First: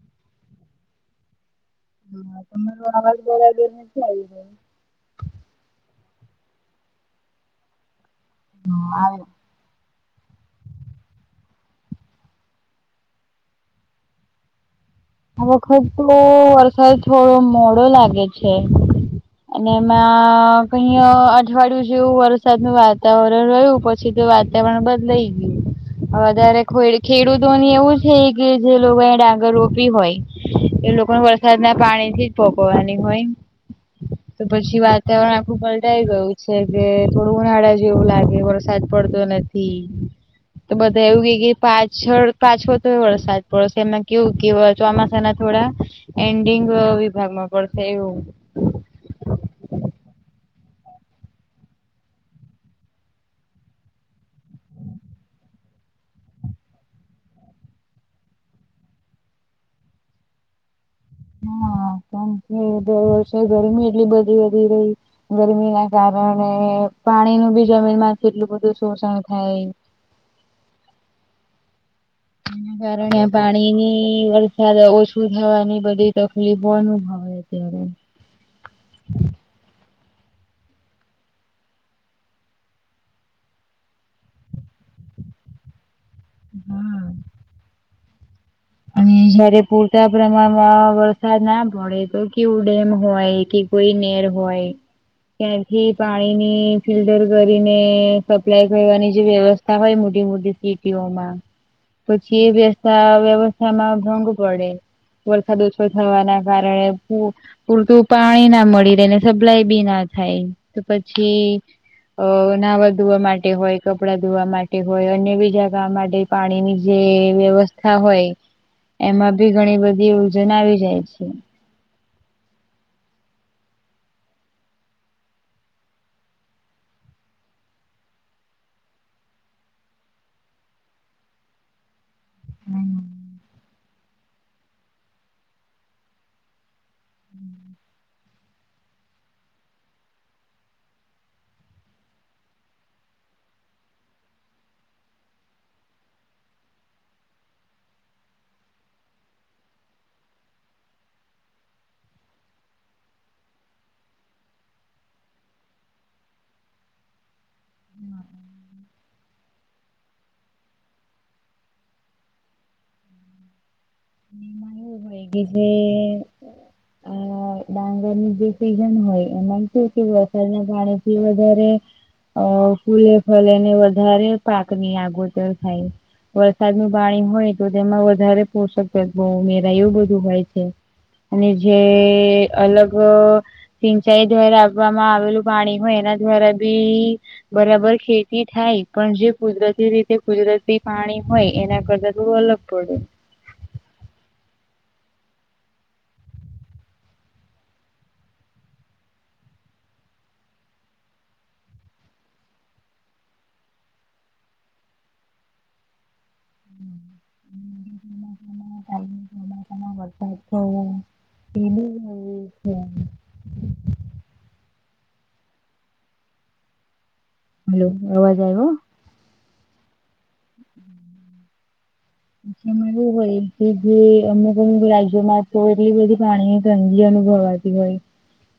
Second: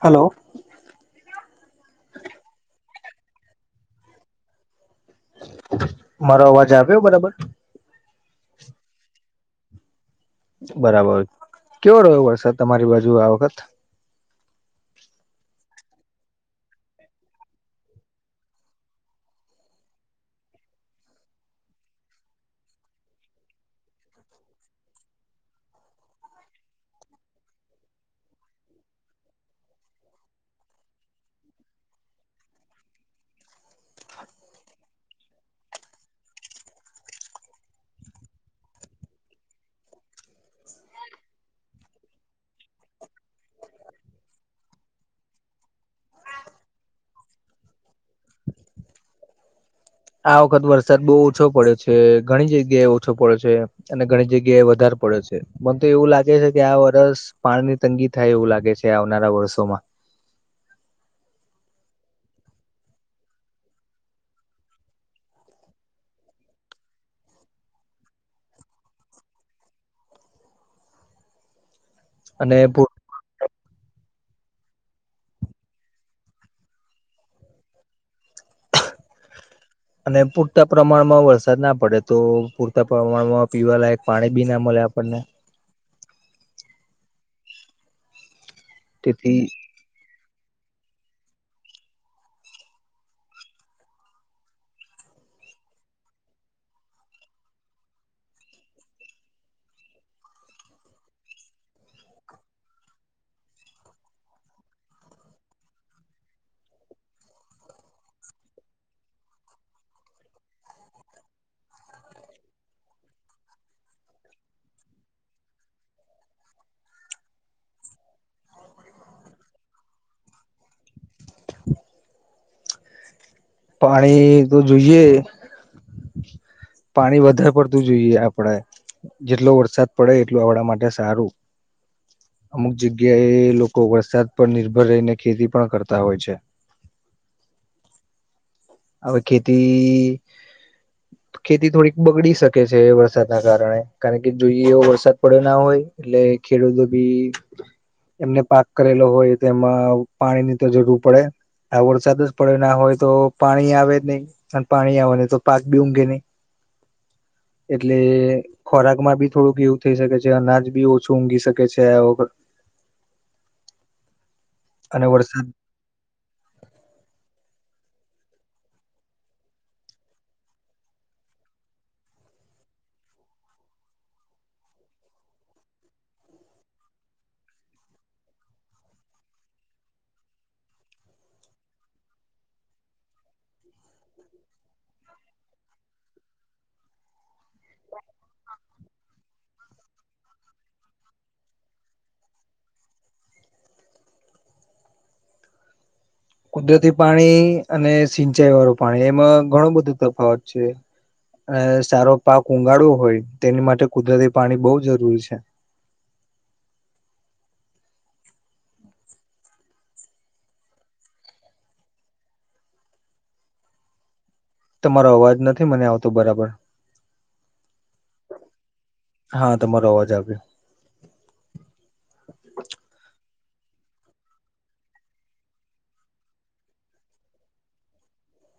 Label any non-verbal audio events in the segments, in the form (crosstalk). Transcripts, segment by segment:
Hello. હા તમારો આવાજ બરાબર નથી આવી ગયો. મારો અવાજ આવ્યો બરાબર. હમ આવે બરાબર કેવો રહ્યો વરસાદ તમારી બાજુ આ વખત આ વખત તો વરસાદ થોડો મોડો લાગે છે. અને એમાં કહી અઠવાડિયું જેવું વરસાદ નુ વાતાવરણ રહ્યું પછી. પછી તો વાતાવરણ બદલાઈ ગયું. વધારે ખેડૂતોની એવું છે કે જે લોકો ડાંગર રોપી. બી હોય એ લોકોને વરસાદ ના પાણી થી જ ભોગવાની હોય તો પછી વાતાવરણ આખુ પલટાઈ ગયું છે કે થોડું ઉનાળા જેવું લાગે વરસાદ પડતો નથી. તો બધા એવું કે પાછળ પાછો તો વરસાદ પડશે એમમાં કેવું કેવાય ચોમાસા ના થોડા એન્ડિંગ વિભાગમાં પડશે એવું આ વખત વરસાદ બહુ ઓછો પડે છે ઘણી જગ્યાએ ઓછો પડે છે. અને ઘણી જગ્યા એ વધારે પડ્યો છે મને તો એવું લાગે છે કે આ વરસ પાણી ની તંગી થાય એવું લાગે છે આવનારા વર્ષોમાં (inaudible) મ કે દર વર્ષે ગરમી એટલી બધી વધી રહી ગરમી ના કારણે પાણી નું બી જમીન માં એટલું બધું શોષણ થાય અને એના કારણે એમ પાણીની વરસાદ ઓછું થવાની બધી તકલીફોનુ આવે અત્યારે થા. અને પૂરતા પ્રમાણમાં વરસાદ ના પડે તો પૂરતા પ્રમાણમાં પીવા લયક પાણી બી ના મળે આપણને હા. અને તેથી જ્યારે પૂરતા પ્રમાણમાં વરસાદ ના પડે તો કેવું ડેમ હોય કે કોઈ નેર હોય ત્યાંથી પાણીની ફિલ્ટર કરીને સપ્લાય કરવાની જે વ્યવસ્થા હોય મોટી મોટી સીટીઓમાં પછી એ બે વ્યવ સામા ભંગ પડે વરસાદ ઓછો થવાના કારણે પૂરતું પાણી ના મળી રહેને સપ્લાય બી ના થાય તો પછી- અ નાહવા ધોવા માટે હોય કપડાં ધોવા માટે હોય અન્ય બીજા ગામ માટે પાણીની જે વ્યવસ્થા હોય એમાં ભી ઘણી બધી યોજન આવી જાય છે પાણી તો જોઈએ પાણી વધારે પડતું જોઈએ આપડે જેટલો વરસાદ પડે એટલું આવડા માટે સારું અમુક જગ્યા એ લોકો વરસાદ પર નિર્ભર રહીને ખેતી પણ કરતા હોય છે. હમ હવે ખેતી. ખેતી થોડીક બગડી શકે છે વરસાદના કારણે કારણ કે જોઈએ એવો વરસાદ પડ્યો ના હોય. એટલે ખેડૂતો બી. એમને પાક કરેલો હોય તો એમાં પાણીની તો જરૂર પડે. આ વરસાદ જ પડે ના હોય તો. પાણી આવે જ નહી અને પાણી આવે નહી તો પાક બી ઊઘે નહીં. એટલે ખોરાક માં બી થોડુંક એવું થઈ શકે છે અનાજ બી ઓછું ઊંઘી શકે છે વ અને અગી વરસાદ જે (inaudible) અ ડાંગરની જે સીઝન હોય એમાંમ કે કે વરસાદના પાણી થી વધારે અ ફૂલે ફલેને વધારે પાકની આગોતર થાય. વરસાદનું પાણી હોય તો તેમાં વધારે પોષક તત્વ ઉમેરાય એવું બધું હોય છે. અને જે અલગ સિંચાઈ દ્વારા આપવામાં આવેલું પાણી હોય એના દ્વારા બી બરાબર ખેતી થાય પણ જે કુદરતી રીતે કુદરતી પાણી હોય એના કરતા થોડું અલગ પડે. કુદરતી પાણી અને સિંચાઈ વાળું પાણી એમાં ઘણું બધો તફાવત છે. સારો પાક ઉઊગાડવો હોય તેની માટે કુદરતી પાણી બહવ જરૂરી છે. (inaudible) છ એ છે. તો તમારો અવાજ નથી મને આવતો બરાબર. હલો અવાજ આવ્યો? હા તમારો અવાજ આવ્યો. વું હોય કે જે અમુક અમુક રાજ્યોમાં છો એટલી બધી પાણીની તંંગી અનુભવાય. હોય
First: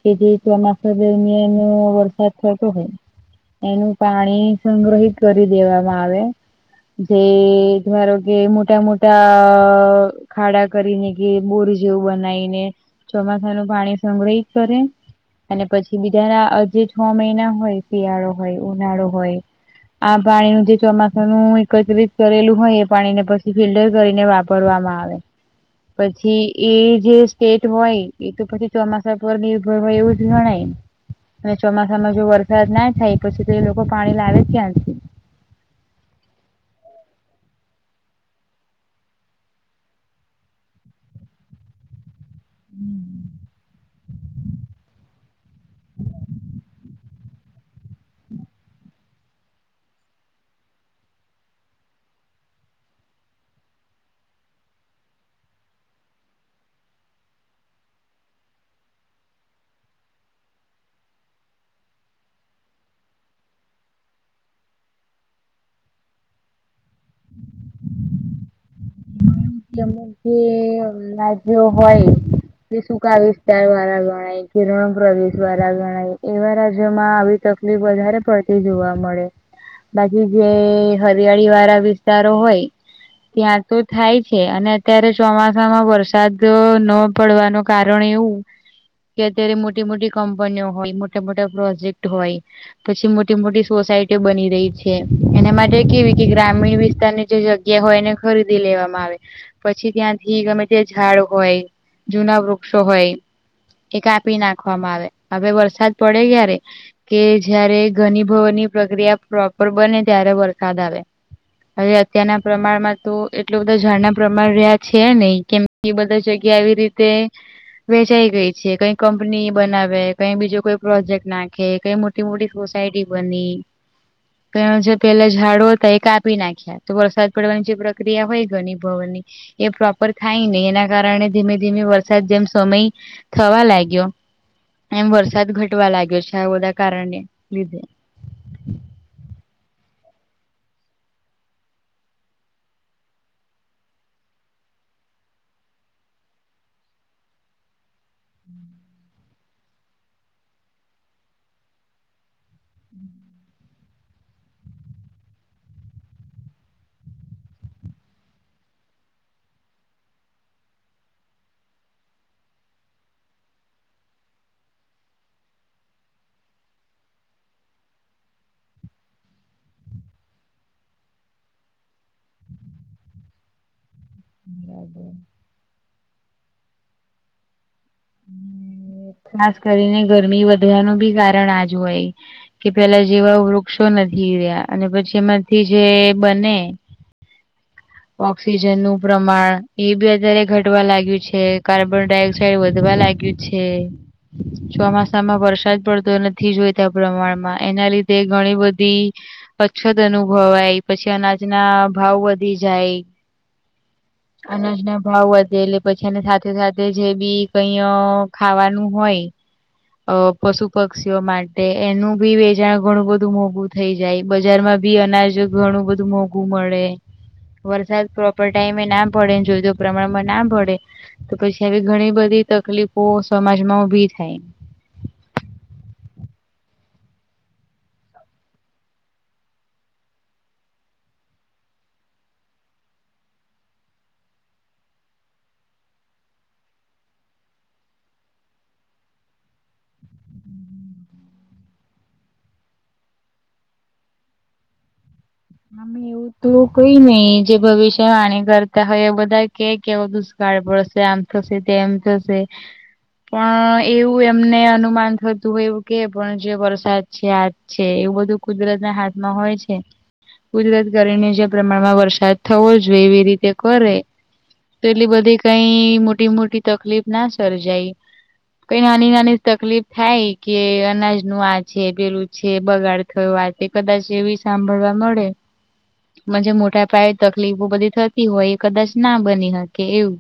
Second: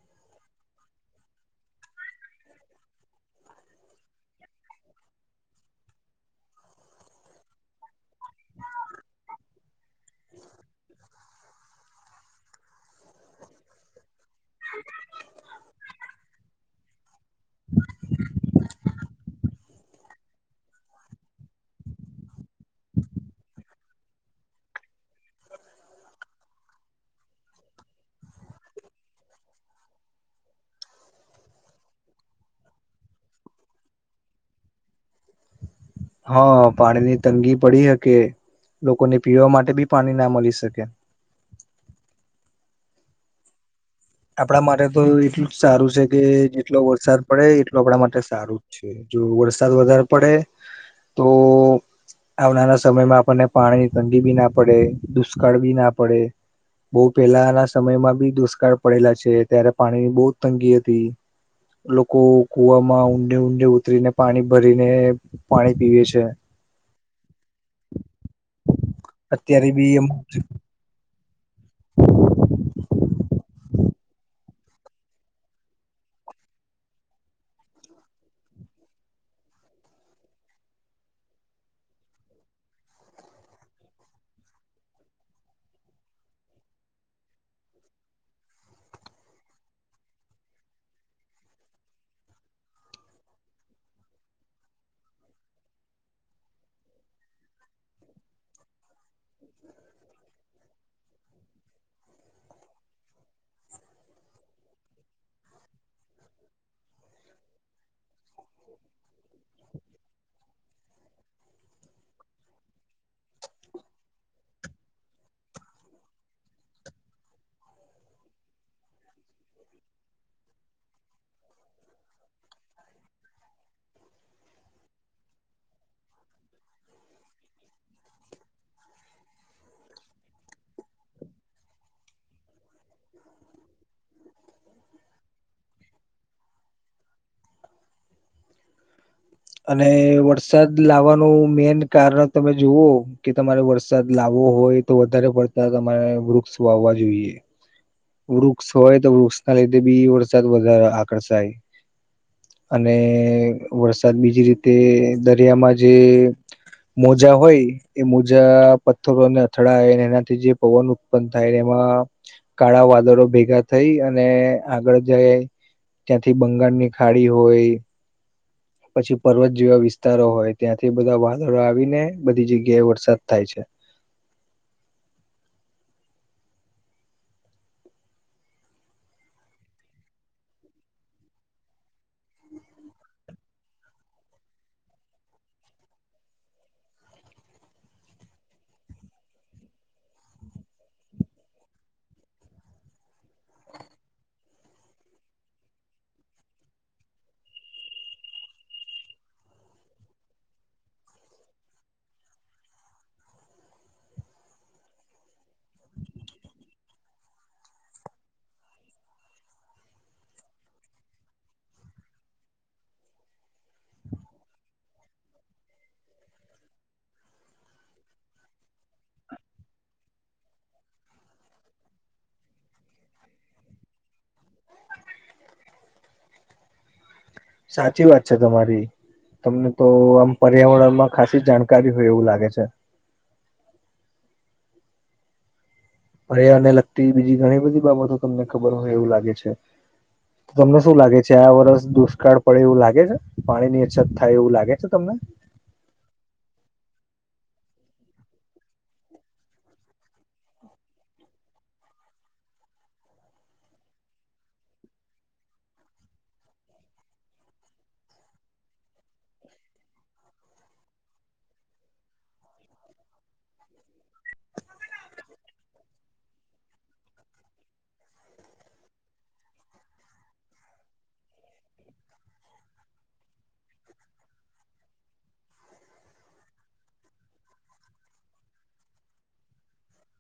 કે જે ચોમાસા દરમ્યાન વરસાદ થતો હોય. એનું પાણી સંગ્રહિત કરી દેવામાં આવે. જે ધારો કે મોટા મોટા ખાડા કરીને કે બોર જેવું બનાવીને ચોમાસા નું પાણી સંગ્રહિત કરે. અને પછી બીજાના આજે છ મહિના હોય શિયાળો હોય ઉનાળો હોય. આ પાણી નધી તો એકત્રિત કરેલું હોય એ પાણીને પછી ફિલ્ટર કરીને વાપરવામાં આવે. પછી એ જે સ્ટેટ હોય એ તો પછી ચોમાસા પર નિર્ભર હોય એવું જ ગણાય. અને ચોમાસામાં જો વરસાદ ના થાય પછી તો એ લોકો પાણી લાવે ક્યાંથી? હા પાણી ની તંગી પડી શકે લોકોને પીવા માટે બી પાણી ના મળી શકે. હમ. આપણા માટે તો એટલું જ સારું છે કે જેટલો વરસાદ પડે એટલો આપણા માટે સારું જ છે. જો વરસાદ વધારે પડે તો આવનારા સમયમાં આપણને પાણી ની તઠંડી બી ના પડે દુષ્કાળ બી ના પડે. બહ પેલાના સમયમાં બી દુષ્કાળ પડેલા છે ત્યારે પાણીની બહ તંગી હતી. લોકો કુ વામાં ઊંડે ઊંડે ઉતરીને પાણી ભરીને પાણી પીવે છે. અત્યારે જે બી એમ ના જે હોય કે શું કા વિસ્તાર વાળા ગણાય કિરણ પ્રદેશ વાળા ગણાય એવા રાજ્યોમાં આવી તકલીફ વધારે પડતી જોવા મળે. બાકી જે હરિયાળી વાળા વિસ્તારો હોય ત્યાં તો થાય છે અને અત્યારે ચોમાસામાં વરસાદ ન પડવાનું કારણ એવું કે અત્યારે મોટી મોટી કંપનીઓ હોય મોટા મોટા પ્રોજેક્ટ હોય પછી મોટી મોટી સોસાયટીઓ બની રહી છે એના માટે કેવી કે ગ્રામીણ વિસ્તારની જે જગ્ય જગ્યા હોય એને ખરીદી લેવામાં આવે. પછી ત્યાંથી ગમે તે ઝાડ હોય જૂના વૃક્ષો હોય એ કાપી નાખવામાં આવે હવે વરસાદ પડે ક્યારે? કે જયારે ઘણી ભવનની પ્રક્રિયા પ્રોપર બને ત્યારે વરસાદ આવે. હવે અત્યારના પ્રમાણમાં તો એટલ બધા જાણના પ્રમાણે રહ્યા છે નહી કેમ એ બધા જગ્યા આવી રીતે વેચાઈ ગઈ છે કઈ કંપની બનાવે કઈ બીજો કોઈ પ્રોજેક્ટ નાખે કઈ મોટ તે મોટી સોસાયટી બની જે (unintelligible) પેલા ઝાડુ હતા એ કાપી નાખ્યા તો વરસાદ પડવાની જે પ્ર ક્રિયા હોય ગણી ભવનની એ પ્રોપર થાય નને એના કારણે ધીમે ધીમે વરસાદ જેમ સમય થવા લાગ્યો એમ વરસાદ ઘટવા લાગ્યો છે આ બધા કારણે લીધે અને વરસાદ લાવવાનું મેન કારણ તમે જુવઓ કે તમારે વરસાદ લાવવો હોય તો વધારે પડતા તમારે વૃક્ષ વાવવા જોઈએ વૃક્ષ હોય તો વૃક્ષ ના લીધે બી વરસાદ વધારે આકર્ષાય અને વરસાદ બીજી રીતે દરિયામાં જે મજા હોય એ મોજા પથ્થરો અને અથડાય અને એનાથી જે પવન ઉત્પન્ન થાય એમાં કાળા વાદળો ભેગા થઈ અને આગળ જાય ત્યાંથી બંગાળ ની ખાડી હોય પછી પર્વત જેવા વિસ્તારો હોય ત્યાંથી બધા વાદળો આવીને બધી જગ્યાએ વરસાદ થાય છે. બરાબર ખાસ કરીને ગરમી વધવાનું બી કારણ આજુ હોય કે પેલા જેવા વૃક્ષો નથી રહ્યા અને પછી એમાંથી જે બને ઓક્સિજન નું પ્રમાણ એ બી અતારે ઘટવા લાગ્યું છે કાર્બન ડાયોક્સાઇડ વધવા લાગ્યું છે ચોમાસામાં વરસાદ પડતો નથી જોયતા પ્રમાણમાં એના લીધે ઘણી બધી અછત અનુભવાય પછી અનાજના ભાવ વધી જાય અનાજ ના ભાવ વધે એટલે પછીની સાથે સાથે જે બી કઈ ખાવાનું હોય અ પશુ પક્ષીઓ માટે એનું ભી વેચાણ ઘણું બધું મોભૂત થઈ જાય બજારમાં ભી અનાજ ઘણું બધું મોંઘું મળે વરસાદ પ્રોપર ટાઈમે ના પડે ને જોયદું પ્રમાણમાં ના પડે તો પછી આવી ઘણી બધી તકલીફો સમાજમાં ઉભી થાય સાચી વાત છે તમારી તમને તો આમ પર્યાવરણમાં ખાસી જાણકારી હોય એવું લાગે છે. અ એ અને લગતી બીજી ઘણી બધી બાબતો તમને ખબર હોય એવું લાગે છે. તમને શું લાગે છે આ વરષ દુષ્કાળ પડે એવું લાગે છે પાણી ની અછત થાય એવું લાગે છે તમને અમે એવું તો કઈ નઈ જે ભવિષ્ય વાણી કરતા હોય બધા કે એવા દુ સુ કાળ પરશે આમ થશે તેમ થશે પણ એવું એમને અનુમાન થતું એવું કે પણ જે વરસાદ છે આ છે એવું બધું કુદરત ના હાથમાં હોય છે. કુદરત ગરમને જે પ્રમાણમાં વરસાદ થવો જોઈએ એવી રીતે કરે તો એટલી બધી કઈ મોટી મોટી તકલીફ ના સર્જાય કઈ નાની નાની તકલીફ થાય કે અનાજ નું આ છે પેલું છે બગાડ. થ વા તે કદાચ એવી સાંભળવા મળે. મ જે મોટા પાયે તકલીફો બધી થતી હોય એ કદાચ ના બની શકે એવું.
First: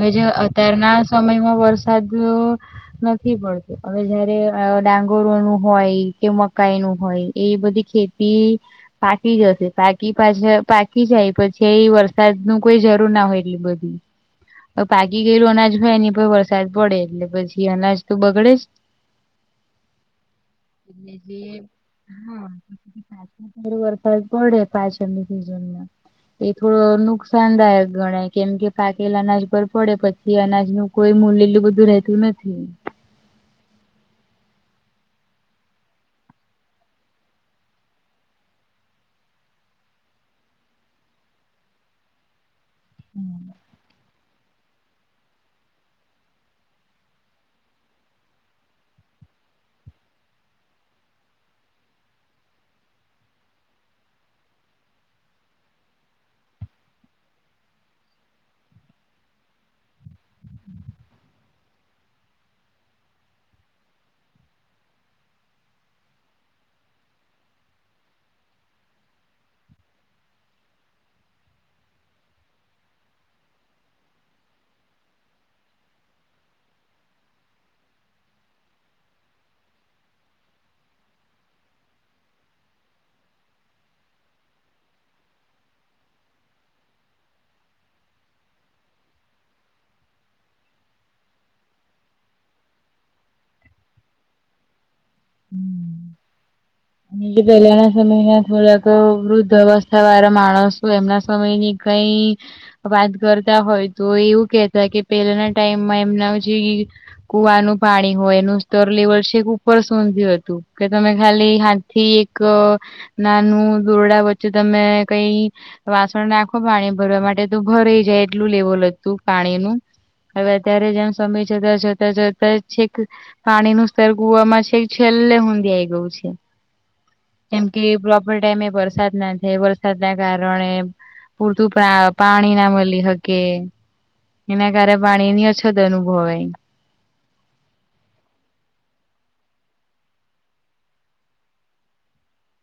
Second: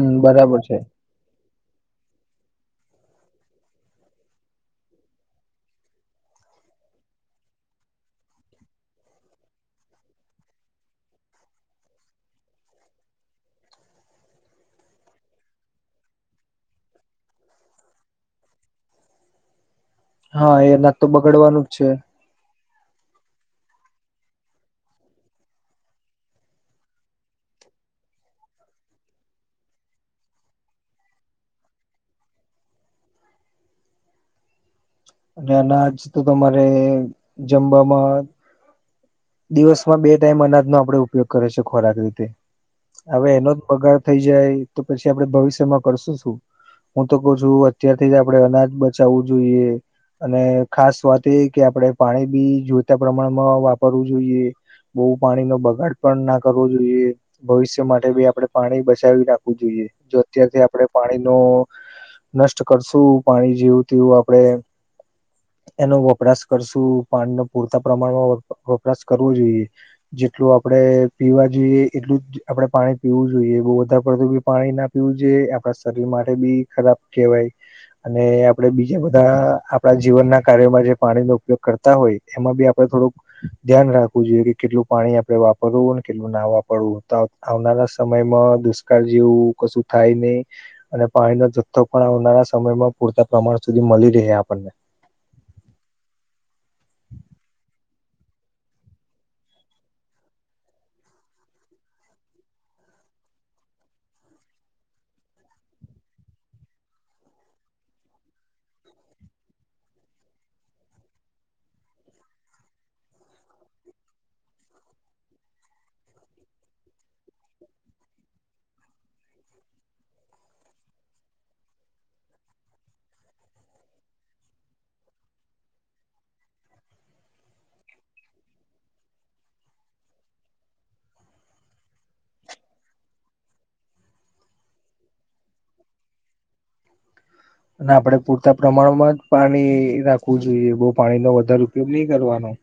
હ જે બરાબર છે અત્યારના સમયમાં વરસાદ નથી મળતું હવે જયારે ડાંગોરો નું હોય કે મકાઈ નું હોય એ બધી ખેતી. પી પાકી જશે પાકી પાછ પાકી જાય પછી એ વરસાદ ન કોઈ જરૂર ના હોય એટલી બધું હમ પાકી ગયેલું અનાજ ભાઈ એની પર વરસાદ પડે એટલે પછી અનાજ તો બગડે જ હા એ ન ત એટલે જે બગાડવાનું જ છે. હા પાચ વરસા પડે પાંચ અને સિઝનમાં એ થોડો નુકસાનદાયક ગણાય કેમ કે પાકેલા અનાશ પર પડે પછ થી અનાજ નું કોઈ મુ લલું બધું રેહતું નથી અને અનાજ તો તમારે જમવામાં. દિવસમાં બે ટાઈમ અનાજનો આપડે ઉપયોગ કરે છે ખોરાક રીતે હવે એનો જ બગાડ. થઈ જાય તો પછી આપડણે ભવિષ્યમાં કરશું શું. હું તો કઉ છું અત્યારથી જ આપડણે અનાજ બચાવવું જોઈએ. અને ખાસ વાત એ કે આપણે પાણી બી જોતા પ્રમાણમાં વાપરવું જોઈએ. બહુ પાણી નો બગાડ પણ ના કરવો જોઈએ. ભવિષ્ય માટે બી આપડણે પાણી બચાવી રાખવું જોઈએ જો અત્યારથી આપણે પાણી નો. નષ્ટ કરશું પાણી જેવું તેવું આપડે. એનો વપરાશ કરશું પાણી ન પૂરતા પ્રમાણમાં વપ વપરાશ કરવો જોઈએ. જેટલું આપડે પીવા જોઈએ એટલું જ. આપડે પાણી પીવું જોઈએ બહુ વધારે પડતું બી પાણી ના પીવું જોઈએ આપણા શરીર માટે બી ખરાબ કહેવાય. અને આપડે બીજા બધા આપણા જીવનના કાર્યોમાં જે પાણીનો ઉપયોગ કરતા હોય એમાં બી આપડે થોડુંક. ધ્યાન રાખવું જોઈએ કે કેટલું પાણી આપડે વાપરવુંને કેટલું ના વાપરવું. આવનારા સમયમાં દુષ્કાળ જેવું કશું થાય નહી. અને પાણીનો જથ્થો પણ આવનારા સમયમાં પૂરતા પ્રમાણ સુધી મળી રહે આપણને પેલાના સમયના થોડાક વૃદ્ધ અવસ્થા વાળા માણસો એમના સમય ની કઈ વાત કરતા હોય તો એવું કેહેતા કે પહેલાના ટાઈમમાં એમના જે કુવાનું પાણી હોય એનું સ્તર લેવલ છેક ઉપર સોંધ્યું હતું કે તમે ખાલી થી એક નાનું દોરડા વચ્ચે તમે કઈ. વાસણ નાખો પાણી ભરવા માટે તો ભરેઈ જાય એટલું લેવલ હતું પાણી નું. હવે અત્યારે જેમ સમય છતા જોતાં જોતા છેક. પાણી નું સ્તર કુવામાં છે છેલ્લે ઊંધી આઈ ગયું છે. જેમ કે પ્રોપર ટાઈમે વરસાદ ના થાય વરસાદ ના કારણે પૂરતું પા પાણી ના મળી હકે. એના કારણે પાણી ની અછત અનુભવય (unintelligible) અને આપડણે પૂરતા પ્રમાણમાં જ પાણી રાખવું જોઈએ બહુ પાણી નો વધારે ઉપયોગ નહી કરવાનો.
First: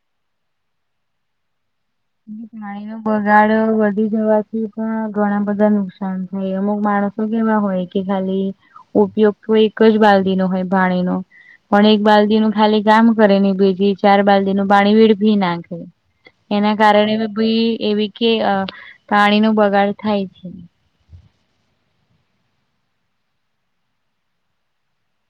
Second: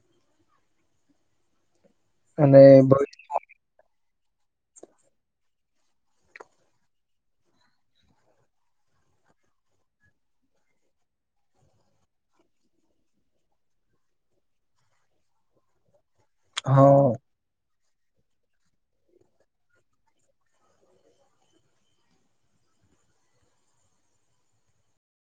અને પાણી ન બ ગાડ વધી જવાથી પણ ઘણા બધા નુકસાન થાય અમુક માણસો કેવા હોય કે ખાલી. ઉપયોગ તો એક જ બાલ્દી નો હોય પાણી નો. પણ એક બાલ્દી નું ખાલી કામ કરે ને બીજી ચાર બાલદી નું પાણી વેડફી નાખે. (unintelligible) એના કારણે બી એવી કે અ પાણી નું બગાડ થાય છે.